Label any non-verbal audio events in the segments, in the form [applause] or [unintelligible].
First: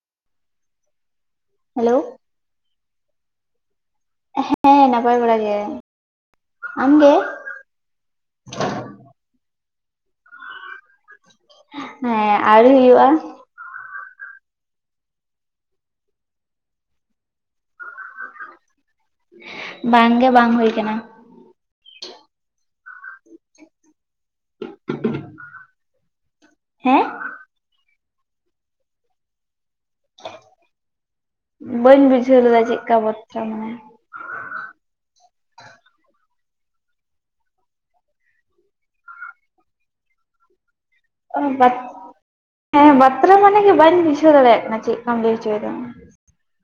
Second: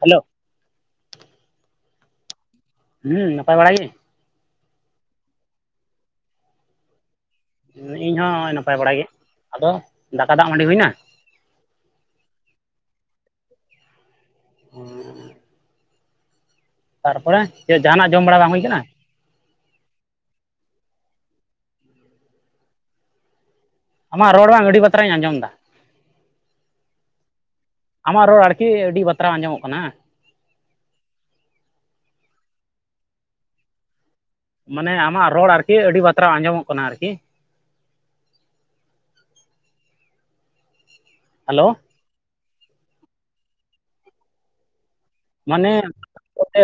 Hello hello ᱦᱩᱸ ᱱᱟᱯᱟᱭ ᱵᱟᱲᱟ ᱜᱮ? ᱦᱮᱸ ᱱᱟᱯᱟᱭ ᱵᱟᱲᱟ ᱜᱮ ᱟᱢ ᱜᱮ? ᱤᱧ ᱦᱚᱸ ᱱᱟᱯᱟᱭ ᱵᱟᱲᱟᱭ ᱜᱮ ᱟᱫᱚ ᱫᱟᱠᱟ ᱫᱟᱜ ᱢᱟᱹᱱᱰᱤ ᱦᱩᱭᱮᱱᱟ? ᱦᱮᱸ ᱟᱹᱣᱨᱤ ᱦᱩᱭᱩᱜᱼᱟ᱾ ᱦᱩᱸ ᱛᱟᱨᱯᱚᱨᱮ ᱪᱮᱫ ᱡᱟᱦᱟᱱᱟᱜ ᱡᱚᱢ ᱵᱟᱲᱟ ᱵᱟᱝ ᱦᱩᱭ ᱟᱠᱟᱱᱟ? ᱵᱟᱝᱜᱮ ᱵᱟᱝ ᱦᱩᱭ ᱠᱟᱱᱟ᱾ ᱟᱢᱟᱜ ᱨᱚᱲ ᱵᱟᱝ ᱟᱹᱰᱤ ᱵᱟᱛᱚᱨᱤᱧ ᱟᱸᱡᱚᱢ ᱫᱟ᱾ ᱦᱮᱸ ᱟᱢᱟᱜ ᱨᱚᱲ ᱟᱹᱲᱛᱤ ᱟᱹᱰᱤ ᱵᱟᱛᱨᱟ ᱟᱸᱡᱚᱢᱚᱜ ᱠᱟᱱᱟ᱾ ᱵᱟᱹᱧ ᱵᱩᱡᱷᱟᱹᱣ ᱞᱮᱫᱟ ᱪᱮᱫᱞᱮᱠᱟ ᱵᱚᱛᱨᱟ ᱢᱟᱱᱮ ᱢᱟᱱᱮ ᱟᱢᱟᱜ ᱨᱚᱲ ᱟᱨᱠᱤ ᱟᱹᱰᱤ ᱵᱟᱛᱨᱟ ᱟᱸᱡᱚᱢᱚᱜ ᱠᱟᱱᱟ ᱟᱨᱠᱤ ᱦᱮᱞᱳ ᱵᱟᱛ ᱵᱟᱛᱨᱟ ᱢᱟᱱᱮ ᱵᱟᱹᱧ ᱵᱩᱡᱷᱟᱹᱣ ᱫᱟᱲᱮᱭᱟᱜ ᱠᱟᱱᱟ ᱪᱮᱫ? ᱢᱟᱱᱮ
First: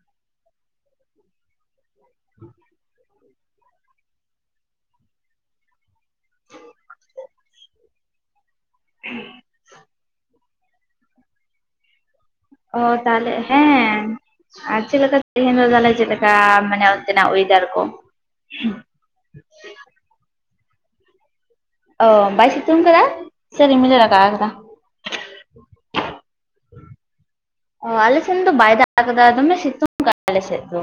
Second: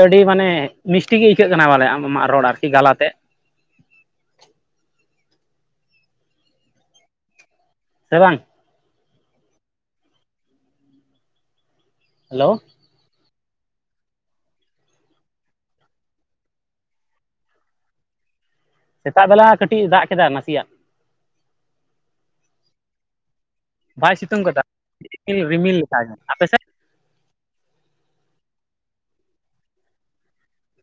ᱟᱹᱰᱤ ᱢᱟᱱᱮ ᱢᱤᱥᱴᱤ ᱜᱤ ᱟᱹᱭᱠᱟᱹᱜ ᱠᱟᱱᱟ ᱵᱚᱞᱮ ᱟᱢ ᱟᱢᱟᱜ ᱨᱚᱲ ᱟᱨᱠᱤ ᱜᱟᱞᱟᱛᱮᱡ ᱥᱮ ᱵᱟᱝ ᱦᱩᱸ ᱦᱮᱞᱳ ᱚ ᱛᱟᱦᱚᱞᱮ ᱦᱮᱸ ᱟᱨ ᱪᱮᱫᱮᱠᱟ ᱛᱮᱦᱮᱧ ᱫᱚ ᱛᱟᱦᱚᱞᱮ ᱪᱮᱫ ᱞᱮᱠᱟ ᱢᱟᱱᱮ ᱚᱱᱛᱮᱱᱟᱜ ᱚᱭᱮᱫᱟᱨ ᱠᱚ? ᱥᱮᱛᱟᱜ ᱵᱮᱞᱟ ᱠᱟᱹᱴᱤᱡ ᱫᱟᱜ ᱠᱮᱫᱟ ᱱᱟᱥᱮᱭᱟᱜ᱾ ᱚ ᱵᱟᱭ ᱥᱤᱛᱩᱝ ᱠᱟᱫᱟ? ᱥᱮ ᱨᱤᱢᱤᱞᱮ ᱵᱟᱭ ᱨᱟᱠᱟᱵ ᱥᱤᱛᱩᱝ ᱠᱟᱫᱟ ᱨᱤᱢᱤᱞ ᱨᱤᱢᱤᱞ ᱠᱟᱜᱼᱟᱭ [unintelligible] ᱟᱯᱮ ᱥᱮᱫ? ᱚ ᱟᱞᱮ ᱥᱮᱱ ᱫᱚ ᱵᱟᱭ ᱫᱟᱜ ᱠᱟᱫᱟ ᱫᱚᱢᱮ ᱥᱤᱛᱩᱝ ᱠᱟᱱ ᱟᱞᱮ ᱥᱮᱫ ᱫᱚ᱾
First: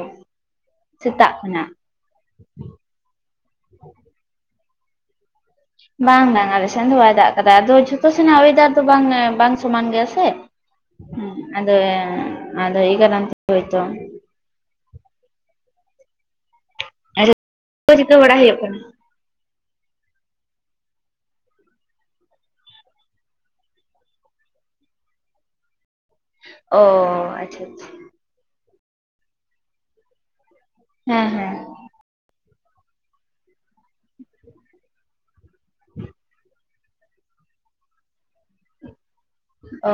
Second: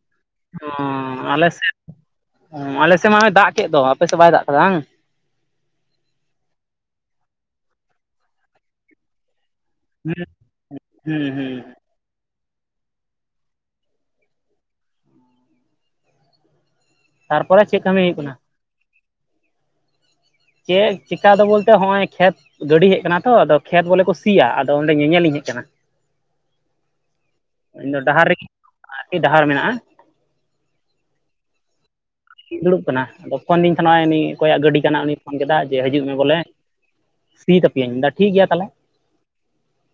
ᱚ ᱥᱮᱛᱟᱜ ᱟᱞᱮ ᱠᱷᱚᱱᱟᱜ ᱥᱮᱫ ᱟᱞᱮ ᱥᱮᱫ ᱢᱟᱭ ᱫᱟᱜ ᱠᱮᱫ ᱫᱚ, ᱟᱯᱮᱥᱮᱫ ᱵᱟᱭ ᱫᱟᱜ ᱟᱠᱟᱫᱟ ᱦᱟᱝ? ᱵᱟᱝ ᱵᱟᱝ ᱟᱞᱮ ᱥᱮᱱ ᱫᱚ ᱵᱟᱭ ᱫᱟᱜ ᱟᱠᱟᱫᱟ ᱟᱫᱚ ᱡᱷᱚᱛᱚ ᱥᱮᱱᱟᱜ ᱚᱭᱮᱫᱟᱨ ᱫᱚ ᱵᱟᱝ ᱵᱟᱝ ᱥᱢᱟᱱ ᱜᱮᱭᱟ ᱦᱩᱸ ᱥᱮ ᱦᱩᱸ ᱟᱫᱚ ᱟᱫᱚ ᱮᱭ ᱠᱟᱨᱚᱱ ᱛᱮ ᱦᱳᱭᱛᱚ᱾ ᱛᱟᱨᱯᱚᱨᱮ ᱪᱮᱫ [unintelligible] ᱠᱟᱹᱢᱤ ᱦᱩᱭᱩᱜ ᱪᱤᱠᱟᱹ ᱵᱟᱲᱟ ᱦᱳᱭᱳᱜ ᱠᱟᱱᱟ? ᱪᱮᱫ ᱪᱮᱠᱟ ᱫᱚ ᱵᱚᱞᱛᱮ ᱦᱚᱸᱜᱼᱚᱭ ᱠᱷᱮᱛ ᱜᱟᱹᱰᱤ ᱦᱮᱡ ᱠᱟᱱᱟ ᱛᱚ ᱟᱫᱚ ᱠᱷᱮᱛ ᱵᱚᱞᱮ ᱠᱚ ᱥᱤᱭᱟ ᱟᱫᱚ ᱚᱸᱰᱮ ᱧᱮᱧᱮ ᱞᱤᱧ ᱦᱮᱡ ᱠᱟᱱᱟ᱾ ᱚ ᱟᱪᱪᱷᱟ ᱟᱪᱪᱷᱟ ᱤᱧ ᱫᱚ ᱰᱟᱦᱟᱨ ᱨᱮᱜᱤ ᱟᱨᱠᱤ ᱰᱟᱦᱟᱨ ᱢᱮᱱᱟᱜ-ᱟ᱾ ᱦᱮᱸ ᱦᱮᱸ᱾ ᱫᱩᱲᱩᱵ ᱠᱟᱱᱟ ᱟᱫᱚ ᱯᱷᱳᱱ ᱫᱤᱧ ᱛᱮᱦᱮᱸ ᱱᱚᱶᱚᱭ ᱩᱱᱤ ᱚᱠᱚᱭᱟᱜ ᱜᱟᱹᱰᱤ ᱠᱟᱱᱟ ᱩᱱᱤᱭ ᱯᱷᱳᱱ ᱠᱮᱫᱟ ᱡᱮ ᱦᱟᱹᱡᱩᱜ ᱢᱮ ᱵᱚᱞᱮ, ᱥᱤᱭ ᱛᱟᱯᱤ ᱭᱟᱹᱧ ᱢᱮ ᱫᱟ ᱴᱷᱤᱠ ᱜᱮᱭᱟ ᱛᱟᱦᱚᱞᱮ᱾ ᱚ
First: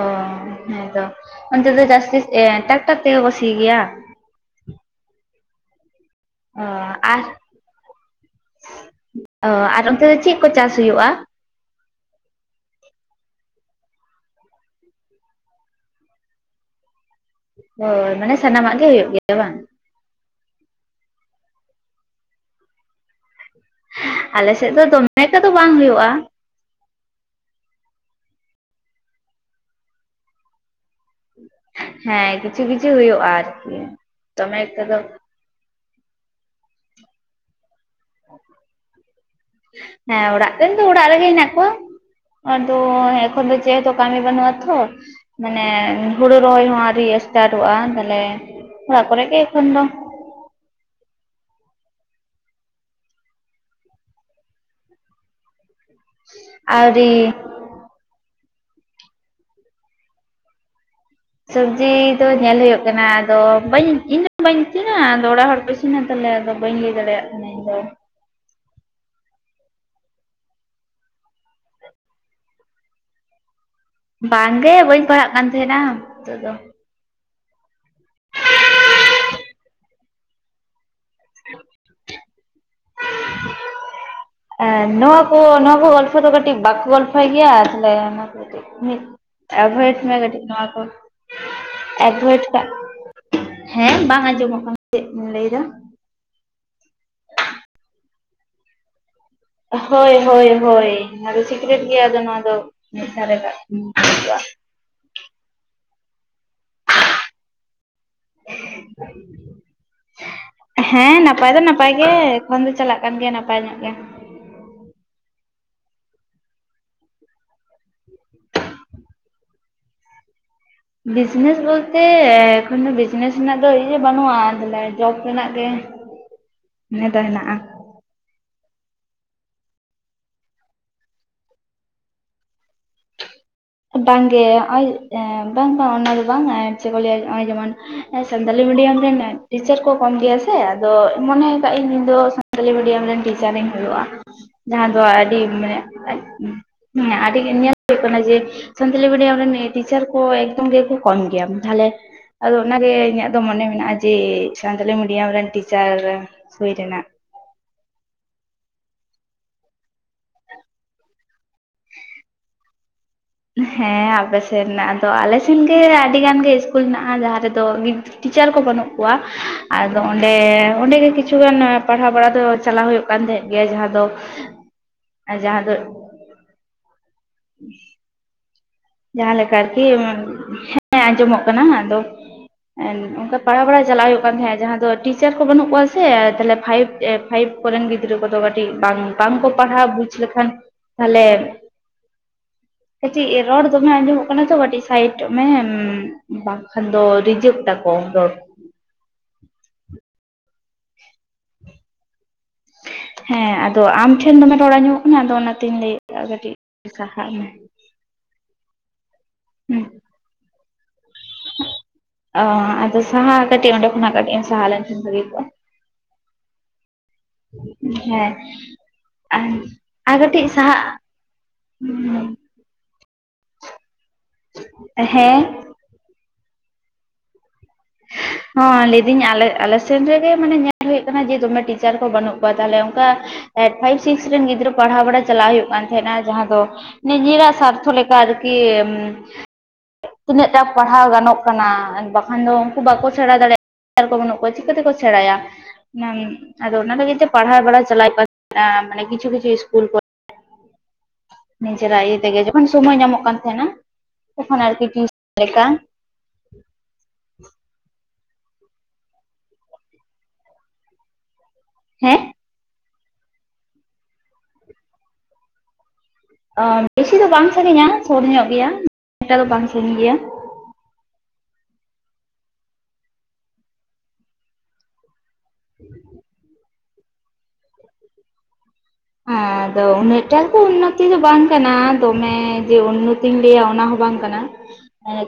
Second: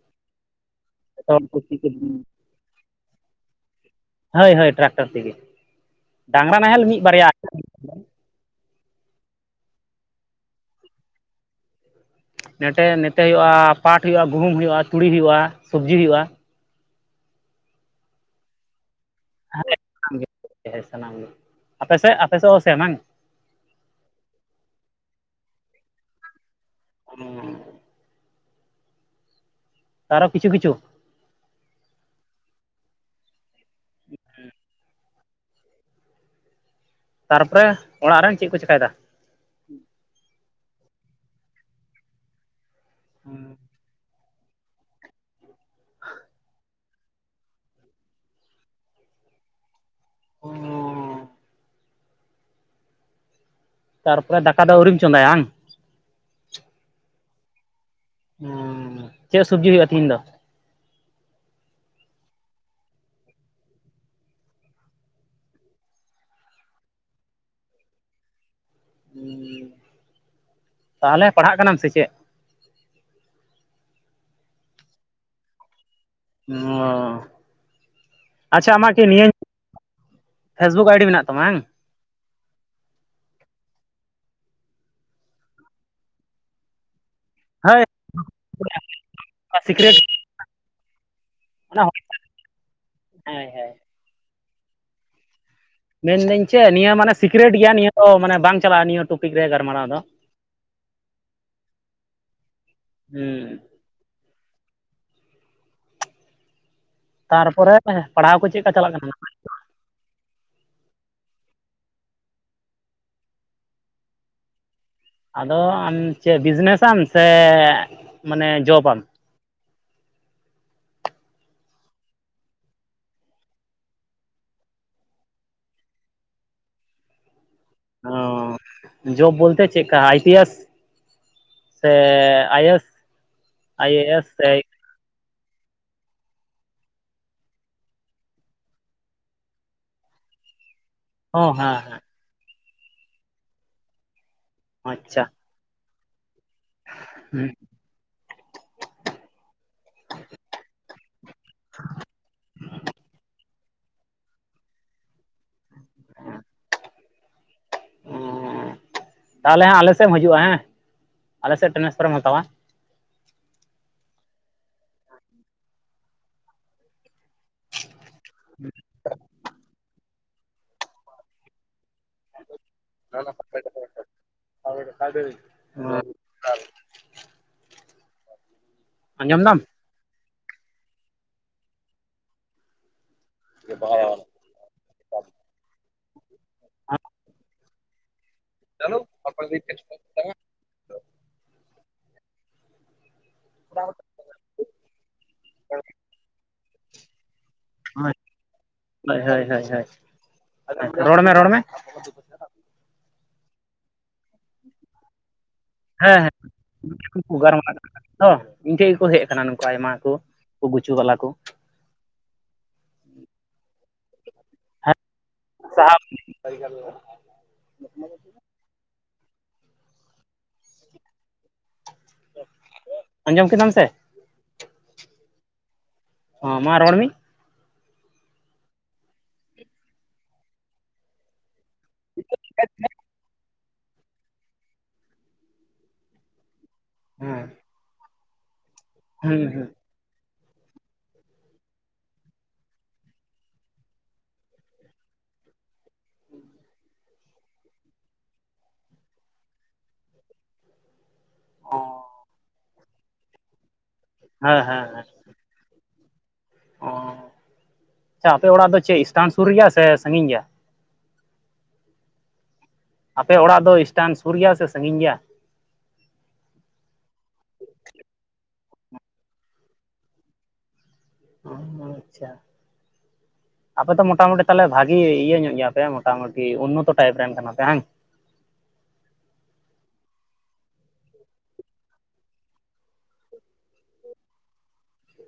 ᱦᱮᱸᱛᱚ ᱡᱚᱛᱚ ᱦᱚᱲ ᱠᱚ ᱚᱱᱛᱮ ᱥᱤ ᱫᱚ ᱠᱮᱫ ᱡᱟᱥᱛᱤ ᱮᱸ ᱴᱟᱠᱴᱟᱨ ᱛᱮᱜᱮ ᱠᱚ ᱥᱤᱭ ᱜᱮᱭᱟ? ᱦᱳᱭ ᱦᱳᱭ ᱴᱨᱟᱠᱴᱚᱨ ᱛᱤᱜᱩ ᱰᱟᱝᱨᱟ ᱚ ᱱᱟᱦᱮᱞ ᱢᱤᱜ ᱟᱨ ᱵᱟᱨᱭᱟ᱾ ᱚ ᱟᱨ ᱚᱱᱛᱮ ᱫᱚ ᱪᱤᱜ ᱠᱚ ᱪᱟᱥ ᱦᱩᱭᱩᱜ-ᱟ? ᱱᱮᱴᱮ ᱱᱮᱛᱮ ᱦᱩᱭᱩᱜ-ᱟ ᱯᱟᱴ ᱦᱩᱭᱩᱜ-ᱟ ᱜᱩᱦᱩᱢ ᱦᱩᱭᱩᱜ-ᱟ ᱛᱩᱲᱤ ᱦᱩᱭᱩᱜ-ᱟ ᱥᱚᱵᱽᱡᱤ ᱦᱩᱭᱩᱜ-ᱟ᱾ ᱦᱚᱸᱭ ᱢᱟᱱᱮ ᱥᱟᱱᱟᱢᱟᱜ ᱜᱮ ᱦᱩᱭᱩᱜ ᱜᱮᱭᱟ ᱵᱟᱝ? ᱮᱸᱜ ᱥᱟᱱᱟᱢ ᱜᱮ ᱛᱮᱦᱮᱸ [unintelligible] ᱟᱯᱮ ᱥᱮᱜ ᱟᱯᱮ ᱥᱮᱜ ᱦᱚᱸ ᱥᱮ ᱵᱟᱝ? ᱟᱞᱮ ᱥᱮᱫ ᱫᱚ ᱫᱚᱢᱮ ᱠᱚᱫᱚ ᱵᱟᱝ ᱦᱩᱭᱩᱜ-ᱟ᱾ [inaudible] ᱛᱟᱨᱚ ᱠᱤᱪᱷᱩ ᱠᱤᱪᱷᱩ? ᱦᱮᱸ ᱠᱤᱪᱷᱩ ᱠᱤᱪᱷᱩ ᱦᱩᱭᱩᱜ-ᱟ ᱟᱨᱠᱤ ᱫᱚᱢᱮ ᱮᱠᱴᱟ ᱫᱚᱼᱼ ᱛᱟᱨᱯᱚᱨᱮ ᱚᱲᱟᱜ ᱨᱮᱱ ᱪᱤᱜ ᱠᱚ ᱪᱤᱠᱟᱭ ᱫᱟ? ᱦᱮᱸ ᱚᱲᱟᱜ ᱨᱮᱱ ᱫᱚ ᱚᱲᱟᱜ ᱨᱮᱜᱮ ᱦᱮᱱᱟᱜ ᱠᱚᱣᱟ ᱟᱫᱚ ᱮᱠᱷᱚᱱ ᱫᱚᱼᱼ ᱪᱮᱜ ᱦᱚᱛᱚ ᱠᱟᱢᱤ ᱵᱟᱱᱩᱜ-ᱟ ᱛᱷᱚ ᱢᱟᱱᱮ ᱦᱩᱲᱩ ᱨᱚᱦᱚᱭ ᱦᱚᱸ ᱟᱣᱨᱤᱭᱟᱼᱼ ᱮᱥᱴᱟᱴᱚᱜ-ᱟ ᱛᱟᱦᱚᱞᱮ ᱚᱲᱟᱜ ᱠᱚᱨᱮ ᱜᱮ ᱮᱠᱷᱚᱱ ᱫᱚ᱾ ᱛᱟᱨᱯᱚᱨᱮ ᱫᱟᱠᱟ ᱫᱚ ᱟᱹᱣᱨᱤᱢ ᱪᱚᱸᱫᱟᱭᱟ ᱵᱟᱝ? ᱟᱣᱨᱤ᱾ ᱚᱸᱻ ᱪᱮᱜ ᱥᱚᱵᱽᱡᱤ ᱦᱩᱭᱩᱜ-ᱟ ᱛᱤᱦᱤᱧ ᱫᱚ? ᱥᱟᱹᱵᱽᱡᱤ ᱫᱚ ᱧᱮᱞ ᱦᱩᱭᱩᱜ ᱠᱟᱱᱟ, ᱟᱫᱚ ᱵᱟᱹᱧ ᱤᱧ ᱵᱟᱹᱧ ᱤᱥᱤᱱᱟ ᱟᱫᱚ ᱚᱲᱟᱜ ᱦᱚᱲ ᱠᱚ ᱤᱼᱼ ᱥᱤᱱᱟ ᱛᱟᱦᱚᱞᱮ ᱟᱫᱚ ᱵᱟᱹᱧ ᱞᱟᱹᱭ ᱫᱟᱲᱮᱭᱟᱜ ᱠᱟᱱᱟ ᱤᱧᱫᱚ᱾ ᱩᱸᱻ ᱛᱟᱦᱚᱞᱮ ᱯᱟᱲᱦᱟᱜ ᱠᱟᱱᱟᱢ ᱥᱮ ᱪᱮᱜ? ᱵᱟᱝ ᱜᱮ ᱵᱟᱹᱧ ᱯᱟᱲᱦᱟᱜ ᱠᱟᱱ ᱛᱟᱸᱦᱮᱱᱟ᱾ ᱚᱸᱻ ᱟᱪᱪᱷᱟ ᱟᱢᱟᱜ ᱠᱤ ᱱᱤᱭᱟᱹᱼᱼ ᱯᱷᱮᱥᱵᱩᱠ ᱟᱭᱰᱤ ᱢᱮᱱᱟᱜ ᱛᱟᱢᱟ ᱵᱟᱝ? ᱮ ᱱᱚᱣᱟ ᱠᱚ ᱱᱚᱣᱟ ᱠᱚ ᱜᱚᱞᱯᱷᱚ ᱫᱚ ᱠᱟᱹᱴᱤᱡ ᱵᱟᱠᱚ ᱜᱚᱞᱼᱼ ᱯᱷᱚᱭ ᱜᱮᱭᱟ ᱦᱳᱭ ᱛᱟᱦᱚᱞᱮ ᱱᱚᱶᱟ ᱠᱚ ᱠᱟᱹᱴᱤᱡ ᱦᱮᱸᱜ ᱥᱤᱠᱨᱮᱴ ᱮᱵᱷᱚᱭᱮᱰ ᱢᱮ ᱠᱟᱹᱴᱤᱡ ᱱᱚᱣᱟ ᱠᱚ᱾ ᱦᱳᱭ ᱮᱵᱜᱚᱭᱮᱰ ᱠᱟᱜ ᱦᱳᱭ ᱦᱮᱸ ᱵᱟᱝ ᱟᱸᱡᱚᱢᱚᱜ ᱠᱟᱱᱟ ᱪᱮᱜ ᱵᱤᱱ ᱞᱟᱹᱭ ᱫᱟ? ᱢᱮᱱ ᱫᱟᱹᱧ ᱪᱮᱜ ᱱᱤᱭᱟᱹ ᱢᱟᱱᱮ ᱥᱤᱠᱨᱮᱴ ᱜᱮᱭᱟ ᱱᱤᱭᱟᱹ ᱫᱚ ᱢᱟᱱᱮ ᱵᱟᱝ ᱪᱟᱞᱟᱜ-ᱟ ᱱᱤᱭᱟᱹᱼᱼ ᱴᱚᱯᱤᱠ ᱨᱮ ᱜᱟᱨᱼᱼ ᱦᱚᱭ ᱦᱚᱭ ᱦᱚᱭ ‌ᱦᱚᱭ ᱱᱚᱶᱟ ᱫᱚ ᱥᱤᱠᱨᱮᱴ ᱜᱮᱭᱟ ᱟᱫᱚ ᱱᱚᱣᱟ ᱫᱚ ᱢᱤᱫ ᱫᱷᱟᱨᱮ ᱠᱟᱜ ᱦᱩᱸ [inaudible] ᱛᱟᱨᱯᱚᱨᱮ ᱯᱟᱲᱦᱟᱣ ᱠᱚ ᱪᱮᱜ ᱠᱟ ᱪᱟᱞᱟᱜ ᱠᱟᱱᱟ? ᱦᱮᱸ ᱱᱟᱯᱟᱭ ᱫᱚ ᱱᱟᱯᱟᱭ ᱜᱮ ᱮᱠᱷᱚᱱ ᱫᱚ ᱪᱟᱞᱟᱜ ᱠᱟᱱ ᱜᱮᱭᱟ ᱱᱟᱯᱟᱭ ᱧᱚᱜ ᱜᱮ᱾ ᱟᱫᱚ ᱟᱢ ᱪᱮᱜ ᱵᱤᱡᱽᱱᱮ ᱥᱟᱢ ᱥᱮ ᱢᱟᱱᱮ ᱡᱚᱵᱟᱢ? ᱵᱤᱡᱽᱱᱮᱥ ᱵᱚᱞᱛᱮ ᱮᱠᱷᱚᱱᱚ ᱵᱤᱡᱽᱱᱮᱥ ᱨᱮᱱᱟᱜ ᱫᱚ ᱤᱭᱟᱹ ᱵᱟᱹᱱᱩᱜ-ᱟ ᱛᱚᱦᱞᱮ ᱡᱚᱵᱽ ᱨᱮᱱᱟᱜ ᱜᱮ ᱱᱮ ᱫᱚ ᱦᱮᱸᱱᱟᱜ-ᱟ᱾ ᱦᱚᱸᱻ ᱡᱚᱵᱽ ᱵᱚᱞᱛᱮ ᱪᱮᱜ ᱠᱟ ᱟᱭ ᱯᱤ ᱮᱥ? ᱥᱮ I S? I A S ᱰᱟᱝᱜᱮ ᱥᱮ ᱦᱚᱸᱜ-ᱚᱭᱼᱼ ᱮᱸ ᱵᱟᱝ ᱵᱟᱝ ᱚᱱᱟ ᱫᱚ ᱵᱟᱝ ᱪᱮᱜ ᱠᱚ ᱞᱟᱹᱭᱟ ᱱᱚᱸᱜ-ᱚᱸᱭ ᱡᱮᱢᱚᱱ ᱥᱟᱱᱛᱟᱞᱤ ᱢᱤᱰᱤᱭᱚᱢ ᱨᱮᱱ ᱴᱤᱪᱟᱨ ᱠᱚ ᱠᱚᱢ ᱜᱮᱭᱟᱥᱼᱼ ᱛᱮ ᱟᱫᱚ ᱢᱚᱱᱮ ᱦᱚᱸ ᱠᱟᱜ ᱦᱮᱸ ᱤᱧ ᱦᱮᱸ ᱤᱧ ᱫᱚ ᱥᱟᱱᱛᱟᱞᱤ ᱢᱤᱰᱤᱭᱟᱢ ᱨᱮᱱ ᱴᱤᱪᱟᱨ ᱤᱧ ᱦᱳᱭᱳᱜ-ᱟ᱾ ᱡᱟᱦᱟᱸ ᱫᱚ ᱟᱪᱪᱷᱟ ᱟᱰᱤ ᱢᱟᱱᱮ ᱟᱡ ᱩᱸ ᱦᱮᱸ ᱟᱰᱤ ᱜᱮ ᱧᱮᱞ ᱦᱩᱭᱩᱜ ᱠᱟᱱᱟ ᱡᱮᱼᱼ ᱥᱟᱱᱛᱟᱞᱤ ᱢᱤᱰᱤᱭᱟᱢ ᱨᱮᱱ ᱮ ᱴᱤᱪᱟᱨ ᱠᱚ ᱮᱠᱫᱚᱢ ᱜᱮᱠᱚ ᱠᱚᱢ ᱜᱮᱭᱟ ᱠᱚ ᱛᱟᱞᱦᱮᱼᱼ ᱟᱫᱚ ᱚᱱᱟ ᱜᱮ ᱤᱧᱟᱜ ᱫᱚ ᱢᱚᱱᱮ ᱢᱮᱱᱟᱜ-ᱟ ᱡᱮ ᱥᱟᱱᱛᱟᱞᱤ ᱢᱤᱰᱤᱭᱟᱢ ᱨᱮᱱ ᱴᱤᱪᱟᱨ ᱦᱩᱭ ᱨᱮᱱᱟᱜ᱾ ᱚᱸᱻ ᱛᱟᱦᱚᱞᱮ ᱦᱟᱸᱜ ᱟᱞᱮ ᱥᱮᱜ ᱮᱢ ᱦᱟᱹᱡᱩᱜ-ᱟ ᱦᱮᱸ ᱟᱞᱮ ᱥᱮᱜ ᱴᱮᱱᱮᱥᱯᱟᱨ ᱮᱢ ᱦᱟᱛᱟᱣ-ᱟ᱾ ᱦᱮᱸ ᱟᱯᱮ ᱥᱮᱜ ᱨᱮᱱᱟᱜ ᱟᱫᱚ ᱟᱞᱮ ᱥᱮᱱ ᱜᱮ ᱟᱰᱤ ᱜᱟᱱ ᱜᱮ ᱤᱥᱠᱩᱞ ᱦᱮᱱᱟᱜ-ᱟ ᱡᱟᱦᱟᱸ ᱨᱮᱫᱚ ᱜᱤᱫᱽᱼᱼ ᱴᱤᱪᱟᱨ ᱠᱚ ᱵᱟᱹᱱᱩᱜ ᱠᱚᱣᱟ ᱟᱫᱚ ᱚᱸᱰᱮ ᱚᱸᱰᱮ ᱜᱮ ᱠᱤᱪᱷᱩᱜᱟᱱ ᱯᱟᱲᱦᱟᱣ ᱵᱟᱲᱟ ᱫᱚ ᱪᱟᱞᱟᱣ ᱦᱩᱭᱩᱜ ᱠᱟᱱ ᱛᱟᱦᱮᱸᱫ ᱜᱮ ᱡᱟᱦᱟᱸ ᱫᱚ ᱡᱟᱦᱟᱸ ᱫᱚ [unintelligible] [unintelligible] [inaudible] ᱡᱟᱦᱟᱸᱞᱮᱠᱟ ᱫᱟᱢ ᱟᱨᱠᱤ ᱦᱮᱸ ᱟᱸᱡᱚᱢᱚᱜ ᱠᱟᱱᱟ ᱟᱫᱚ ᱚᱱᱠᱟ ᱯᱟᱲᱦᱟᱣ ᱵᱟᱲᱟ ᱪᱟᱞᱟᱜ ᱦᱩᱭᱩᱜ ᱠᱟᱱ ᱛᱟᱦᱮᱸᱫ ᱡᱟᱦᱟᱸ ᱫᱚ ᱴᱤᱪᱟᱨ ᱠᱚ ᱵᱟᱹᱱᱩᱜ ᱠᱚᱣᱟ ᱥᱮ ᱛᱟᱞᱦᱮ ᱯᱷᱟᱭᱤᱵᱽ ᱯᱷᱟᱭᱤᱵᱽ ᱠᱚᱨᱮᱱ ᱜᱤᱫᱽᱨᱟᱹ ᱠᱚᱫᱚ ᱠᱟᱹᱴᱤᱡ ᱵᱟᱝ ᱵᱟᱝᱠᱚ ᱯᱟᱲᱦᱟᱣ ᱵᱩᱡᱷᱟᱹ ᱵᱩᱡᱷᱚ ᱞᱮᱠᱷᱟᱱ ᱛᱟᱦᱚᱞᱮ ᱠᱟᱹᱴᱤᱡ ᱨᱚᱲ ᱫᱚᱢᱮ ᱟᱸᱡᱚᱢᱚᱜ ᱠᱟᱱᱟ ᱛᱚ ᱠᱟᱹᱴᱤᱡ ᱥᱟᱭᱤᱰᱚᱜ ᱢᱮ ᱵᱟᱝᱠᱷᱟᱱ ᱫᱚ ᱨᱤᱡᱮᱠᱴ ᱟᱠᱚ ᱨᱚᱲ ᱦᱳᱭ ᱦᱳᱭ ᱦᱳᱭ ᱦᱳᱭ ᱨᱚᱲᱢᱮ ᱨᱚᱲ ᱢᱮ ᱦᱮᱸ ᱟᱫᱚ ᱟᱢ ᱴᱷᱮᱱ ᱫᱚᱢᱮ ᱨᱚᱲ ᱟᱧᱡᱚᱢ ᱠᱟᱱᱟ ᱟᱫᱚ ᱚᱱᱟᱛᱤᱧ ᱦᱮᱸ ᱞᱟᱹᱭᱮᱫᱟ ᱠᱟᱹᱴᱤᱡ ᱥᱟᱦᱟᱜ ᱢᱮ ᱚ ᱤᱧ ᱴᱷᱮᱡ ᱜᱮᱠᱩ ᱦᱮᱡ ᱠᱟᱱᱟ ᱱᱚᱩᱠᱩ ᱟᱭᱢᱟ ᱠᱚ ᱜᱩᱪᱩ ᱵᱟᱞᱟ ᱠᱚ ᱟᱻ ᱟᱫᱚ ᱥᱟᱦᱟ ᱠᱟᱥᱟᱦᱟᱠᱚᱼᱟ ᱠᱟᱹᱴᱤᱡ ᱚᱱᱰᱮ ᱠᱷᱚᱱᱟᱜ ᱠᱟᱹᱴᱤᱡ ᱥᱟᱦᱟ ᱞᱮᱱ ᱠᱷᱟᱱ ᱵᱟᱹᱜᱤ‌ᱠᱩᱼᱟ ᱥᱟᱦᱟᱜ [unintelligible] ᱦᱮᱸ ᱟᱨ ᱟᱨ ᱠᱟᱹᱴᱤᱡ ᱥᱟᱦᱟᱜ ᱟᱸᱡᱚᱢ ᱠᱮᱫᱟᱢ ᱥᱮ ᱦᱮᱸ ᱢᱟ ᱨᱚᱲ ᱢᱤ ᱦᱚ ᱞᱟᱹᱭᱫᱟᱹᱧ ᱟᱞᱮ ᱟᱞᱮ ᱥᱮᱱ ᱨᱮᱜᱮ ᱢᱟᱱᱮ ᱧᱮᱞ ᱦᱩᱭᱩᱜ ᱠᱟᱱᱟ ᱡᱮ ᱫᱚᱢᱮ ᱴᱤ ᱪᱟᱨ ᱠᱚ ᱵᱟᱹᱱᱩᱜ ᱠᱚᱣᱟ ᱛᱟᱦᱞᱮ ᱚᱝᱠᱟ ᱮ ᱯᱷᱟᱭᱤᱵᱷ ᱥᱤᱠᱥ ᱨᱮᱱ ᱜᱤᱫᱽᱨᱟᱹ ᱯᱟᱲᱦᱟᱣ ᱵᱟᱲᱟ ᱪᱟᱞᱟᱜ ᱦᱩᱭᱩᱜ ᱠᱟᱱ ᱛᱟᱦᱮᱸᱱᱟ ᱡᱟᱦᱟᱸ ᱫᱚ ᱦᱮᱸ ᱱᱤᱡᱮᱨᱟᱜ ᱥᱟᱨᱛᱷᱚ ᱞᱮᱠ ᱠᱟ ᱟᱨᱠᱤ ᱦᱩᱸ ᱛᱤᱱᱟᱹᱜ ᱴᱟ ᱯᱟᱲᱦᱟᱣ ᱜᱟᱱᱚᱜ ᱠᱟᱱᱟ ᱵᱟᱠᱷᱟᱱ ᱫᱚ ᱵᱟᱠᱩ ᱥᱮᱬᱟ ᱫᱟᱲᱮᱭᱟᱜ [inaudible] ᱪᱟᱨ ᱠᱚ ᱵᱟᱹᱱᱩᱜ ᱠᱚᱣᱟ ᱪᱤᱠᱟᱹᱛᱮ ᱠᱚ ᱥᱮᱬᱟᱭᱟ ᱱᱟᱹᱱ ᱟᱫᱚ ᱚᱱᱟ ᱛᱮ ᱜᱮ ᱛᱚ ᱯᱟᱲᱦᱟᱣ ᱵᱟᱲᱟ ᱪᱟᱞᱟᱣᱮᱫ ᱠᱚᱣᱟ ᱢᱟᱱᱮ ᱠᱤᱪᱷᱩ ᱠᱤᱪᱷᱩ ᱤᱥᱠᱩᱞ ᱠᱚᱨᱮ [unintelligible] ᱚ ᱱᱤᱡᱮᱨᱟᱜ ᱤᱭᱟᱹ ᱛᱮᱜᱮ ᱡᱚᱠᱷᱚᱱ ᱥᱚᱢᱚᱭ ᱧᱟᱢᱚᱜ ᱠᱟᱱ ᱛᱟᱦᱮᱱᱟ ᱦᱮᱸ ᱛᱚᱠᱷᱚᱱ ᱟᱨᱠᱤ ᱴᱤᱭᱳᱥᱚᱱ ᱞᱮᱠᱟ ᱚᱦᱻ [unintelligible] ᱟᱪᱪᱷᱟ ᱟᱯᱮ ᱚᱲᱟᱜ ᱫᱚ ᱥᱴᱟᱱ ᱥᱩᱨ ᱨᱮᱭᱟ ᱥᱮ ᱥᱟᱺᱜᱤᱧ ᱜᱮᱭᱟ? ᱦᱮᱸ ᱟᱯᱮ ᱚᱲᱟᱜ ᱫᱚ ᱥᱴᱟᱱ ᱥᱩᱨ ᱜᱮᱭᱟ ᱥᱮ ᱥᱟᱺᱜᱤᱧ ᱜᱮᱭᱟ? ᱵᱮᱥᱤ ᱫᱚ ᱵᱟᱝ ᱥᱟᱺᱜᱤᱧᱟ ᱥᱩᱨ ᱧᱚᱜ ᱜᱮᱭᱟ ᱤᱱᱟᱹᱜᱴᱟ ᱫᱚ ᱵᱟᱝ ᱥᱟᱺᱜᱤᱧ ᱜᱮᱭᱟ ᱟᱪᱪᱷᱟ, ᱟᱯᱮ ᱛᱚ ᱢᱚᱴᱟᱟᱢᱩᱴᱤ ᱛᱟᱦᱚᱞᱮ ᱵᱷᱟᱜᱤ ᱤᱭᱟᱹ ᱧᱚᱜ ᱭᱟᱯᱮ ᱢᱚᱴᱟ ᱢᱩᱴᱤ ᱩᱱᱱᱚᱛᱚ ᱴᱟᱭᱤᱯ ᱨᱮᱱ ᱠᱟᱱᱟᱯᱮ ᱦᱟᱝ? ᱟᱨ ᱟᱫᱚ ᱩᱱᱟᱹᱜ ᱴᱟᱜ ᱫᱚ ᱩᱱᱱᱚᱛᱤ ᱫᱚ ᱵᱟᱝ ᱠᱟᱱᱟ ᱫᱚᱢᱮ ᱡᱮ ᱩᱱᱱᱚᱛᱤᱧ ᱞᱟᱹᱭᱟ ᱚᱱᱟ ᱦᱚᱸ ᱵᱟᱝ ᱠᱟᱱᱟ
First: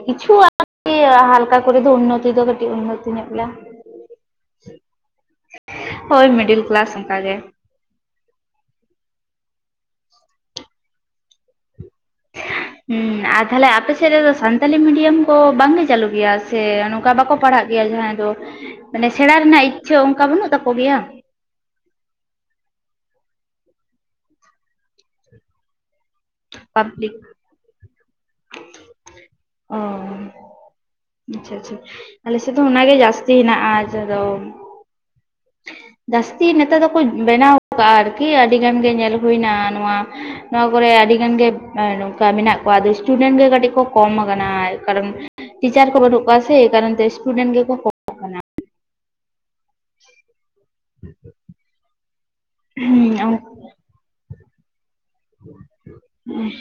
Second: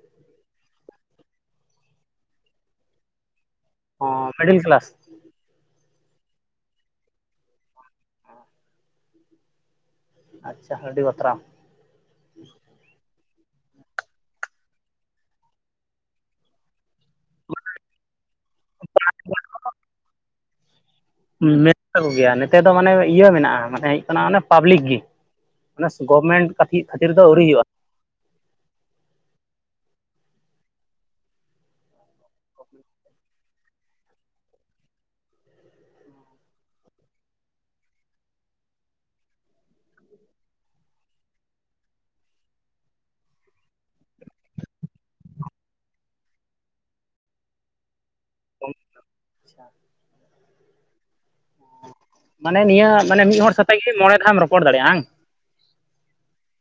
ᱠᱤᱪᱷᱩ ᱟᱨᱠᱤ ᱦᱟᱞᱠᱟ ᱠᱚᱨᱮ ᱫᱚ ᱩᱱᱱᱚᱛᱤ ᱫᱚ ᱠᱟᱹᱴᱤᱡ ᱩᱱᱱᱚᱛᱤ ᱧᱚᱜ ᱞᱮᱭᱟ ᱚ ᱢᱤᱰᱤᱞ ᱠᱞᱟᱥ ᱦᱳᱭ ᱢᱤᱰᱤᱞ ᱠᱞᱟᱥ ᱚᱝᱠᱟᱜᱮ ᱟᱪᱪᱷᱟ ᱟᱹᱰᱤ ᱵᱟᱛᱨᱟᱢ [unintelligible] ᱦᱤᱸ ᱟᱨ ᱛᱟᱦᱚᱞᱮ ᱟᱯᱮᱥᱮᱫ ᱨᱮᱫᱚ ᱥᱟᱱᱛᱟᱞᱤ ᱢᱤᱰᱤᱭᱟᱢ ᱠᱚ ᱵᱟᱝᱜᱮ ᱪᱟᱹᱞᱩ ᱜᱮᱭᱟ ᱥᱮ ᱱᱚᱝᱠᱟ ᱵᱟᱠᱚ ᱯᱟᱲᱦᱟᱜ ᱜᱮᱭᱟ ᱡᱟᱦᱟᱸᱭ ᱫᱚ ᱢᱟᱱᱮ ᱥᱮᱬᱟ ᱨᱮᱱᱟᱜ ᱤᱪᱪᱷᱟᱹ ᱚᱱᱠᱟ ᱵᱟᱹᱱᱩᱜ ᱛᱟᱠᱚ ᱜᱮᱭᱟ ᱢᱮᱱᱟᱜ ᱛᱟᱠᱚ ᱜᱮᱭᱟ ᱱᱤᱛᱮ ᱫᱚ ᱢᱟᱱᱮ ᱤᱭᱟᱹ ᱢᱮᱱᱟᱜᱼᱟ ᱢᱟᱱᱮ ᱦᱩᱭᱩᱜ ᱠᱟᱱᱟ ᱚᱱᱮ ᱯᱟᱵᱽᱞᱤᱠ ᱜᱤ ᱢᱟᱱᱮ ᱜᱚᱵᱷᱢᱮᱱᱴ [unintelligible] ᱯᱟᱵᱽᱞᱤᱠ ᱠᱷᱟᱹᱛᱤᱨ ᱫᱚ ᱟᱹᱣᱨᱤ ᱦᱩᱭᱩᱜᱼᱟ ᱚ ᱟᱪᱪᱷᱟ ᱟᱪᱪᱷᱟ ᱟᱞᱮ ᱥᱮᱫ ᱫᱚ ᱚᱱᱟᱜᱮ ᱡᱟᱹᱥᱛᱤ ᱦᱮᱱᱟᱜᱼᱟ ᱡᱟ ᱫᱚ ᱡᱟᱥᱛᱤ ᱱᱮᱛᱟᱨ ᱫᱚᱠᱚ ᱵᱮᱱᱟᱣ ᱟᱠᱟᱜ-ᱟ ᱟᱨᱠᱤ ᱟᱹᱰᱤ ᱜᱟᱱ ᱜᱮ ᱧᱮᱞ ᱦᱩᱭᱱᱟ ᱱᱚᱣᱟ ᱼᱼ ᱱᱚᱣᱟ ᱠᱚᱨᱮ ᱟᱹᱰᱤ ᱜᱟᱱ ᱜᱮ ᱱᱚᱝᱠᱟ ᱢᱮᱱᱟᱜ ᱠᱚᱣᱟ ᱟᱫᱚ ᱥᱴᱩᱰᱮᱱᱴ ᱜᱮ ᱠᱟᱹᱴᱤᱡ ᱠᱚ ᱠᱚᱢ ᱼᱼ ᱠᱟᱱᱟ ᱠᱟᱨᱚᱱ ᱴᱤᱪᱟᱨ ᱠᱚ ᱵᱟᱹᱱᱩᱜ ᱠᱚᱣᱟ ᱥᱮ ᱮᱭ ᱠᱟᱨᱚᱱ ᱛᱮ ᱥᱴᱩᱰᱮᱱᱴ ᱜᱮᱠᱚ ᱠᱚ [unintelligible] ᱢᱟᱱᱮ ᱱᱤᱭᱟᱹ ᱢᱟᱱᱮ ᱦᱩᱸ ᱢᱤᱫ ᱦᱚᱲ ᱠᱟ ᱛᱮᱜᱤ ᱢᱚᱬᱮ ᱫᱷᱟᱣᱮᱢ ᱨᱚᱯᱚᱲ ᱫᱟᱲᱮᱭᱟᱼᱟ ᱦᱟᱝ?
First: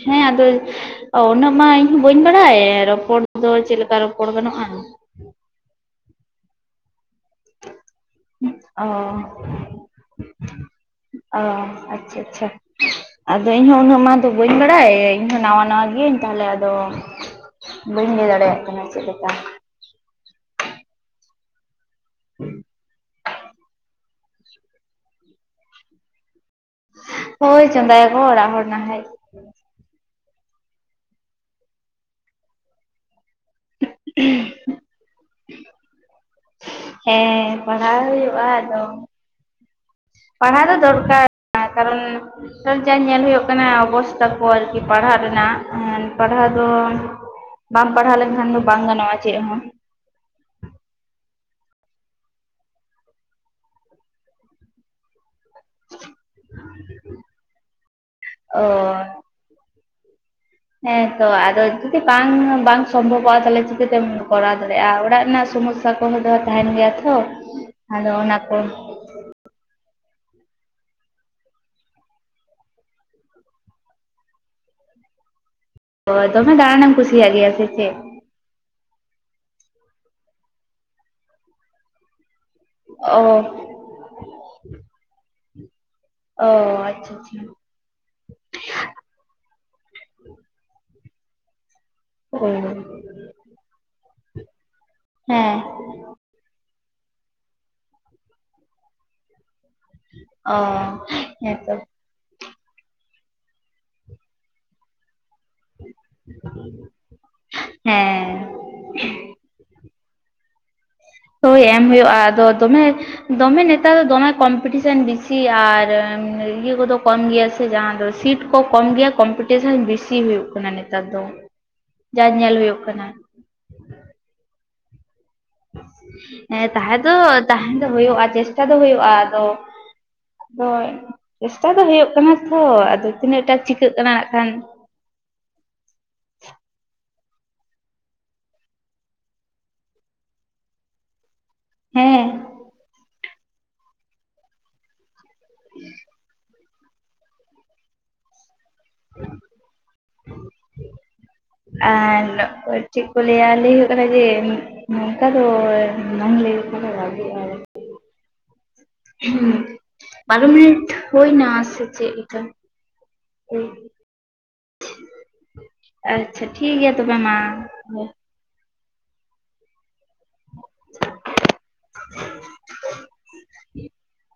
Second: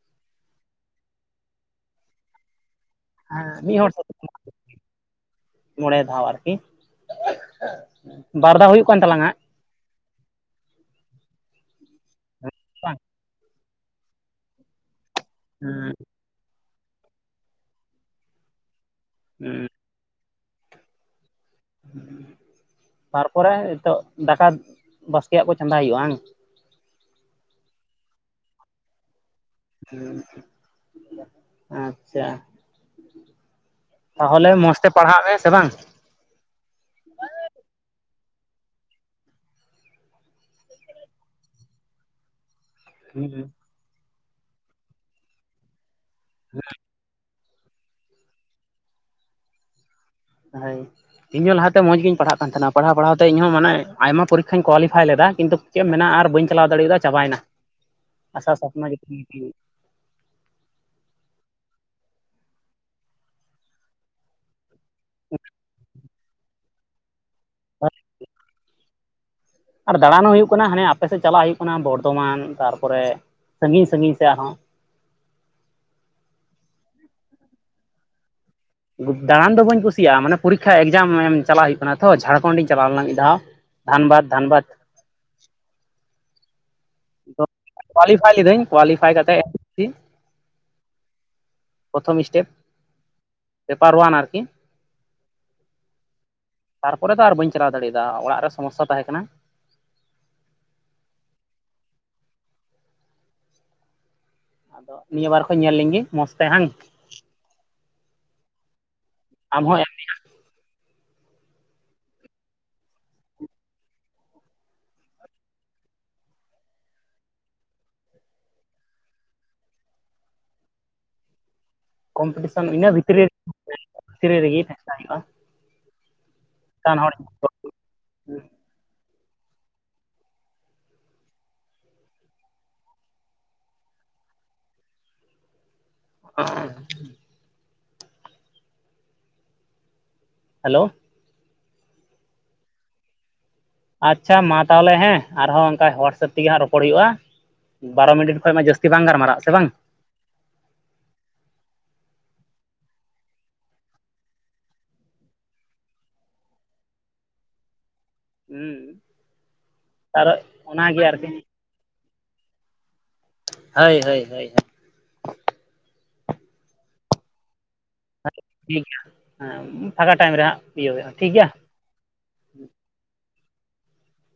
ᱦᱮᱸ ᱟᱫᱚ ᱩᱱᱟᱹᱜ ᱢᱟ ᱤᱧ ᱦᱚᱸ ᱵᱟᱹᱧ ᱵᱟᱲᱟᱭ ᱨᱚᱯᱚᱲ ᱫᱚ ᱦᱮᱸ ᱪᱮᱫ ᱢᱤᱫ ᱦᱚᱲ ᱞᱮᱠᱟ ᱥᱟᱛᱮᱜ ᱨᱚᱯᱚᱲ ᱜᱟᱱᱚᱜᱼᱟ ᱢᱚᱬᱮ ᱫᱷᱟᱣ ᱟᱨᱠᱤ ᱾ ᱚᱻ ᱚ ᱟᱪᱪᱷᱟ ᱟᱪᱪᱷᱟ ᱵᱟᱝ ᱟᱫᱚ ᱤᱧ ᱦᱚᱸ ᱩᱱᱟᱹᱜ ᱢᱟ ᱫᱚ ᱵᱟᱹᱧ ᱵᱟᱲᱟᱭ ᱤᱧ ᱦᱚᱸ ᱱᱟᱣᱟ ᱱᱟᱣᱟ ᱦᱮᱸ ᱦᱮᱸ ᱜᱤᱭᱟᱹᱧ ᱛᱟᱦᱞᱮ ᱟᱫᱚ ᱵᱟᱹᱧ ᱞᱟᱹᱭ ᱫᱟᱲᱮᱭᱟᱜ ᱠᱟᱱᱟ ᱪᱮᱫ ᱞᱮᱠᱟ ᱾ [unintelligible] ᱛᱟᱨᱯᱚᱨᱮ ᱱᱤᱛᱚᱜ ᱫᱟᱠᱟ ᱵᱟᱥᱠᱮ ᱭᱟᱜ ᱠᱚ ᱪᱚᱸᱫᱟ ᱦᱩᱭᱩᱜ-ᱟ ᱵᱟᱝ? ᱦᱳᱭ ᱪᱚᱫᱟᱭᱟ ᱠᱚ ᱚᱲᱟᱜ ᱦᱚᱲ ᱱᱟᱦᱟᱭ ᱦᱩᱸ ᱟᱪᱪᱷᱟ ᱛᱟᱦᱚᱞᱮ ᱢᱚᱸᱡᱽ ᱛᱮ ᱯᱟᱲᱦᱟᱜ ᱢᱮ ᱥᱮ ᱵᱟᱝ ᱦᱮᱸ ᱯᱟᱲᱦᱟᱣ ᱦᱩᱭᱩᱜᱼᱟ ᱟᱫᱚ ᱾ ᱯᱟᱲᱦᱟᱣ ᱫᱚ ᱫᱚᱨᱠᱟᱨ ᱠᱟᱨᱚᱱ ᱼᱼ ᱥᱚᱵᱽ ᱡᱟ ᱧᱮᱞ ᱦᱩᱭᱩᱜ ᱦᱮᱸ ᱠᱟᱱᱟ ᱚᱵᱚᱥᱛᱟ ᱠᱚ ᱟᱨᱠᱤ ᱯᱟᱲᱦᱟᱜ ᱨᱮᱱᱟᱜ ᱯᱟᱲᱦᱟᱣ ᱫᱚ ᱵᱟᱢ ᱯᱟᱲᱦᱟᱣ ᱞᱮᱱᱠᱷᱟᱱ ᱫᱚ ᱵᱟᱝ ᱜᱟᱱᱚᱜ-ᱟ ᱪᱮᱫ ᱦᱚᱸ ᱾ ᱤᱧᱦᱚᱸ ᱞᱟᱦᱟᱛᱮ ᱢᱚᱸᱡᱽ ᱜᱤᱧ ᱯᱟᱲᱦᱟᱜ ᱠᱟᱱ ᱛᱟᱦᱮᱱᱟ ᱯᱟᱲᱦᱟᱣ ᱯᱟᱲᱦᱟᱣ ᱛᱮ ᱤᱧᱦᱚᱸ ᱢᱟᱱᱮ ᱟᱭᱢᱟ ᱯᱚᱨᱤᱠᱷᱟᱧ ᱠᱳᱣᱟᱞᱤᱯᱷᱟᱭ ᱞᱮᱫᱟ ᱾ ᱠᱤᱱᱛᱩ ᱪᱮᱫ ᱮᱢ ᱢᱮᱱᱟ ᱟᱨ ᱵᱟᱹᱧ ᱪᱟᱞᱟᱣ ᱫᱟᱲᱮ ᱭᱟᱫᱟ ᱪᱟᱵᱟ ᱭᱮᱱᱟ ᱟᱥᱟ ᱚ ᱥᱚᱯᱱᱚ [unintelligible] ᱦᱮᱸᱛᱚ ᱟᱫᱚ ᱡᱩᱫᱤ ᱵᱟᱝ ᱵᱟᱝ ᱥᱚᱢᱵᱷᱚᱵᱚᱜ-ᱟ ᱛᱟᱦᱚᱞᱮ ᱪᱤᱠᱟᱹᱛᱮᱢ ᱼᱼ ᱠᱚᱨᱟᱣ ᱫᱟᱲᱮᱭᱟᱜ-ᱟ ᱚᱲᱟᱜ ᱨᱮᱱᱟᱜ ᱥᱚᱢᱚᱥᱥᱟ ᱠᱚᱦᱚᱸ ᱫᱚ ᱛᱟᱦᱮᱱ ᱜᱮᱭᱟ ᱛᱚ ᱟᱫᱚ ᱚᱱᱟ ᱠᱚ ᱼᱼ ᱟᱨ ᱫᱟᱬᱟᱱ ᱦᱚᱸ ᱦᱩᱭᱩᱜ ᱠᱟᱱᱟ ᱦᱟᱱᱮ ᱟᱯᱮ ᱥᱮᱫ ᱪᱟᱞᱟᱜ ᱦᱩᱭᱩᱜ ᱠᱟᱱᱟ ᱵᱚᱨᱫᱷᱚᱢᱟᱱ ᱛᱟᱨᱯᱚᱨᱮ ᱥᱟᱺᱜᱤᱧ ᱥᱟᱺᱜᱤᱧ ᱥᱮᱫ ᱟᱨᱦᱚᱸ ᱾ ᱦᱳᱭ ᱫᱚᱢᱮ ᱫᱟᱬᱟᱱᱮᱢ ᱠᱩᱥᱤᱭᱟᱜ ᱜᱮᱭᱟ ᱥᱮ ᱪᱮᱫ? ᱫᱟᱬᱟᱱ ᱫᱚ ᱵᱟᱹᱧ ᱠᱩᱥᱤᱭᱟᱜ-ᱟ ᱢᱟᱱᱮ ᱯᱩᱨᱤᱠᱷᱟ ᱮᱠᱡᱟᱢ ᱮᱢ ᱪᱟᱞᱟᱜ ᱦᱩᱭᱩᱜ ᱠᱟᱱᱟ ᱛᱚ ᱡᱷᱟᱲᱠᱷᱚᱸᱰᱤᱧ ᱪᱟᱞᱟᱣ ᱞᱮᱱᱟ ᱢᱤᱫ ᱚ ᱫᱷᱟᱣ ᱾ ᱫᱷᱟᱱᱵᱟᱫᱽ ᱫᱷᱟᱱᱵᱟᱫᱽ ᱚᱻ ᱟᱪᱪᱷᱟ ᱟᱪᱪᱷᱟ ᱠᱳᱣᱟᱞᱤᱯᱷᱟᱭ ᱞᱤᱫᱟᱹᱧ ᱠᱳᱣᱟᱞᱤᱯᱷᱟᱭ ᱠᱟᱛᱮ [unintelligible] ᱯᱨᱚᱛᱷᱚᱢ ᱤᱥᱴᱮᱯ ᱚ ᱯᱮᱯᱟᱨ ᱚᱣᱟᱱ ᱟᱨᱠᱤ ᱦᱮᱸ ᱛᱟᱨᱯᱚᱨᱮ ᱫᱚ ᱟᱨ ᱵᱟᱹᱧ ᱪᱟᱞᱟᱣ ᱫᱟᱲᱮᱭᱟ ᱫᱟ ᱚᱲᱟᱜ ᱨᱮ ᱥᱚᱢᱚᱥᱥᱟ ᱛᱟᱦᱮᱸ ᱠᱟᱱᱟ ᱾ ᱚᱻ ᱦᱮᱸᱛᱚ ᱟᱫᱚ ᱱᱤᱭᱟᱹ ᱵᱟᱨ ᱠᱷᱚᱡ ᱧᱮᱞ ᱞᱤᱧ ᱜᱤ ᱢᱚᱸᱡᱽ ᱛᱮ ᱦᱟᱝ ᱦᱮᱸ ᱟᱢ ᱦᱚᱸ ᱮᱢ ᱢᱮ ᱦᱟᱜ ᱦᱳᱭ ᱮᱢ ᱦᱩᱭᱩᱜ-ᱟ ᱟᱫᱚ ᱫᱚᱢᱮ ᱼᱼ ᱫᱚᱢᱮ ᱱᱮᱛᱟᱨ ᱫᱚ ᱫᱚᱢᱮ ᱠᱚᱢᱯᱤᱴᱤᱥᱮᱱ ᱵᱤᱥᱤ ᱟᱨ ᱤᱭᱟᱹ ᱠᱚᱫᱚ ᱠᱚᱢ ᱜᱮᱭᱟ ᱥᱮ ᱡᱟᱦᱟᱸ ᱫᱚ ᱥᱤᱴ ᱾ ᱠᱚ ᱠᱚᱢ ᱜᱮᱭᱟ ᱠᱚᱢᱯᱤᱴᱤᱥᱮᱱ ᱵᱮᱥᱤ ᱦᱩᱭᱩᱜ ᱠᱟᱱᱟ ᱱᱮᱛᱟᱨ ᱫᱚ ᱾ ᱠᱚᱢᱯᱤᱴᱤᱥᱚᱱ ᱤᱱᱟᱹ [unintelligible] ᱵᱷᱤᱛᱨᱤ ᱨᱮ ᱵᱷᱤᱛᱨᱤ ᱨᱮᱜᱮ [unintelligible] ᱦᱩᱭᱩᱜ-ᱟ᱾ ᱦᱮᱸ ᱛᱟᱦᱮᱸ ᱫᱚ ᱛᱟᱦᱮ ᱫᱚ ᱦᱩᱭᱩᱜᱼᱟ, ᱪᱮᱥᱴᱟ ᱫᱚ ᱦᱩᱭᱩᱜᱼᱟ ᱟᱫᱚ ᱼᱼ ᱟᱫᱚ ᱪᱮᱥᱴᱟ ᱫᱚ ᱦᱩᱭᱩᱜ ᱠᱟᱱᱟ ᱛᱚ ᱟᱫᱚ ᱛᱤᱱᱟᱹᱜ ᱴᱟ ᱪᱤᱠᱟᱹᱜ ᱠᱟᱱᱟ ᱱᱟᱜ ᱠᱷᱟᱱ ᱾ [inaudible] ᱦᱮᱞᱳ ᱦᱮᱸ᱾ ᱟᱪᱪᱷᱟ ᱢᱟ ᱛᱟᱦᱚᱞᱮ ᱦᱮᱸ ᱟᱨᱦᱚᱸ ᱚᱱᱠᱟ ᱚᱳᱣᱟᱴᱥᱮᱯ ᱛᱮᱜᱮ ᱦᱟᱸᱜ ᱨᱚᱯᱚᱲ ᱦᱩᱭᱩᱜ-ᱟ, ᱵᱟᱨᱚ ᱢᱤᱱᱤᱴ ᱠᱷᱚᱡ ᱢᱟ ᱡᱟᱹᱥᱛᱤ ᱼᱼ [unintelligible] ᱜᱟᱨᱢᱟᱨᱟᱜᱼᱟ ᱥᱮ ᱵᱟᱝ? ᱟᱨ ᱪᱮᱫ ᱠᱚ ᱞᱟᱹᱭᱟ ᱞᱟᱹᱭ ᱦᱩᱭᱩᱜ ᱠᱟᱱᱟ ᱡᱮ ᱼᱼ ᱱᱚᱝᱠᱟ ᱫᱚ [unintelligible] ᱞᱟᱹᱭ ᱦᱩᱭᱩᱜ ᱠᱟᱱᱟ ᱵᱷᱟᱜᱤᱼᱟᱼᱼᱼ ᱦᱩᱸ [unintelligible] ᱦᱩᱸ ᱟᱨ ᱵᱟᱨᱚ ᱢᱤᱱᱤᱴ ᱚᱱᱟᱜᱮ ᱟᱨᱠᱤ ᱦᱩᱭᱱᱟ ᱥᱮ ᱪᱮ ᱞᱮᱠᱟ ᱦᱳᱭ ᱼ ᱦᱳᱭ ᱼ ᱦᱳᱭ ᱼᱦᱳᱭ ᱟᱪᱪᱷᱟ ᱴᱷᱤᱠ ᱜᱮᱭᱟ ᱛᱚᱵᱮ ᱢᱟ ᱴᱷᱤᱠ ᱜᱮᱮᱭᱟ ᱦᱮᱸ ᱯᱷᱟᱸᱠᱟ ᱴᱟᱭᱤᱢ ᱨᱮ ᱨᱮᱦᱜᱸ ᱤᱭᱟᱹ ᱦᱩᱭᱩᱜᱼᱟ ᱴᱷᱤᱠ ᱜᱮᱮᱭᱟ᱾ [unintelligible]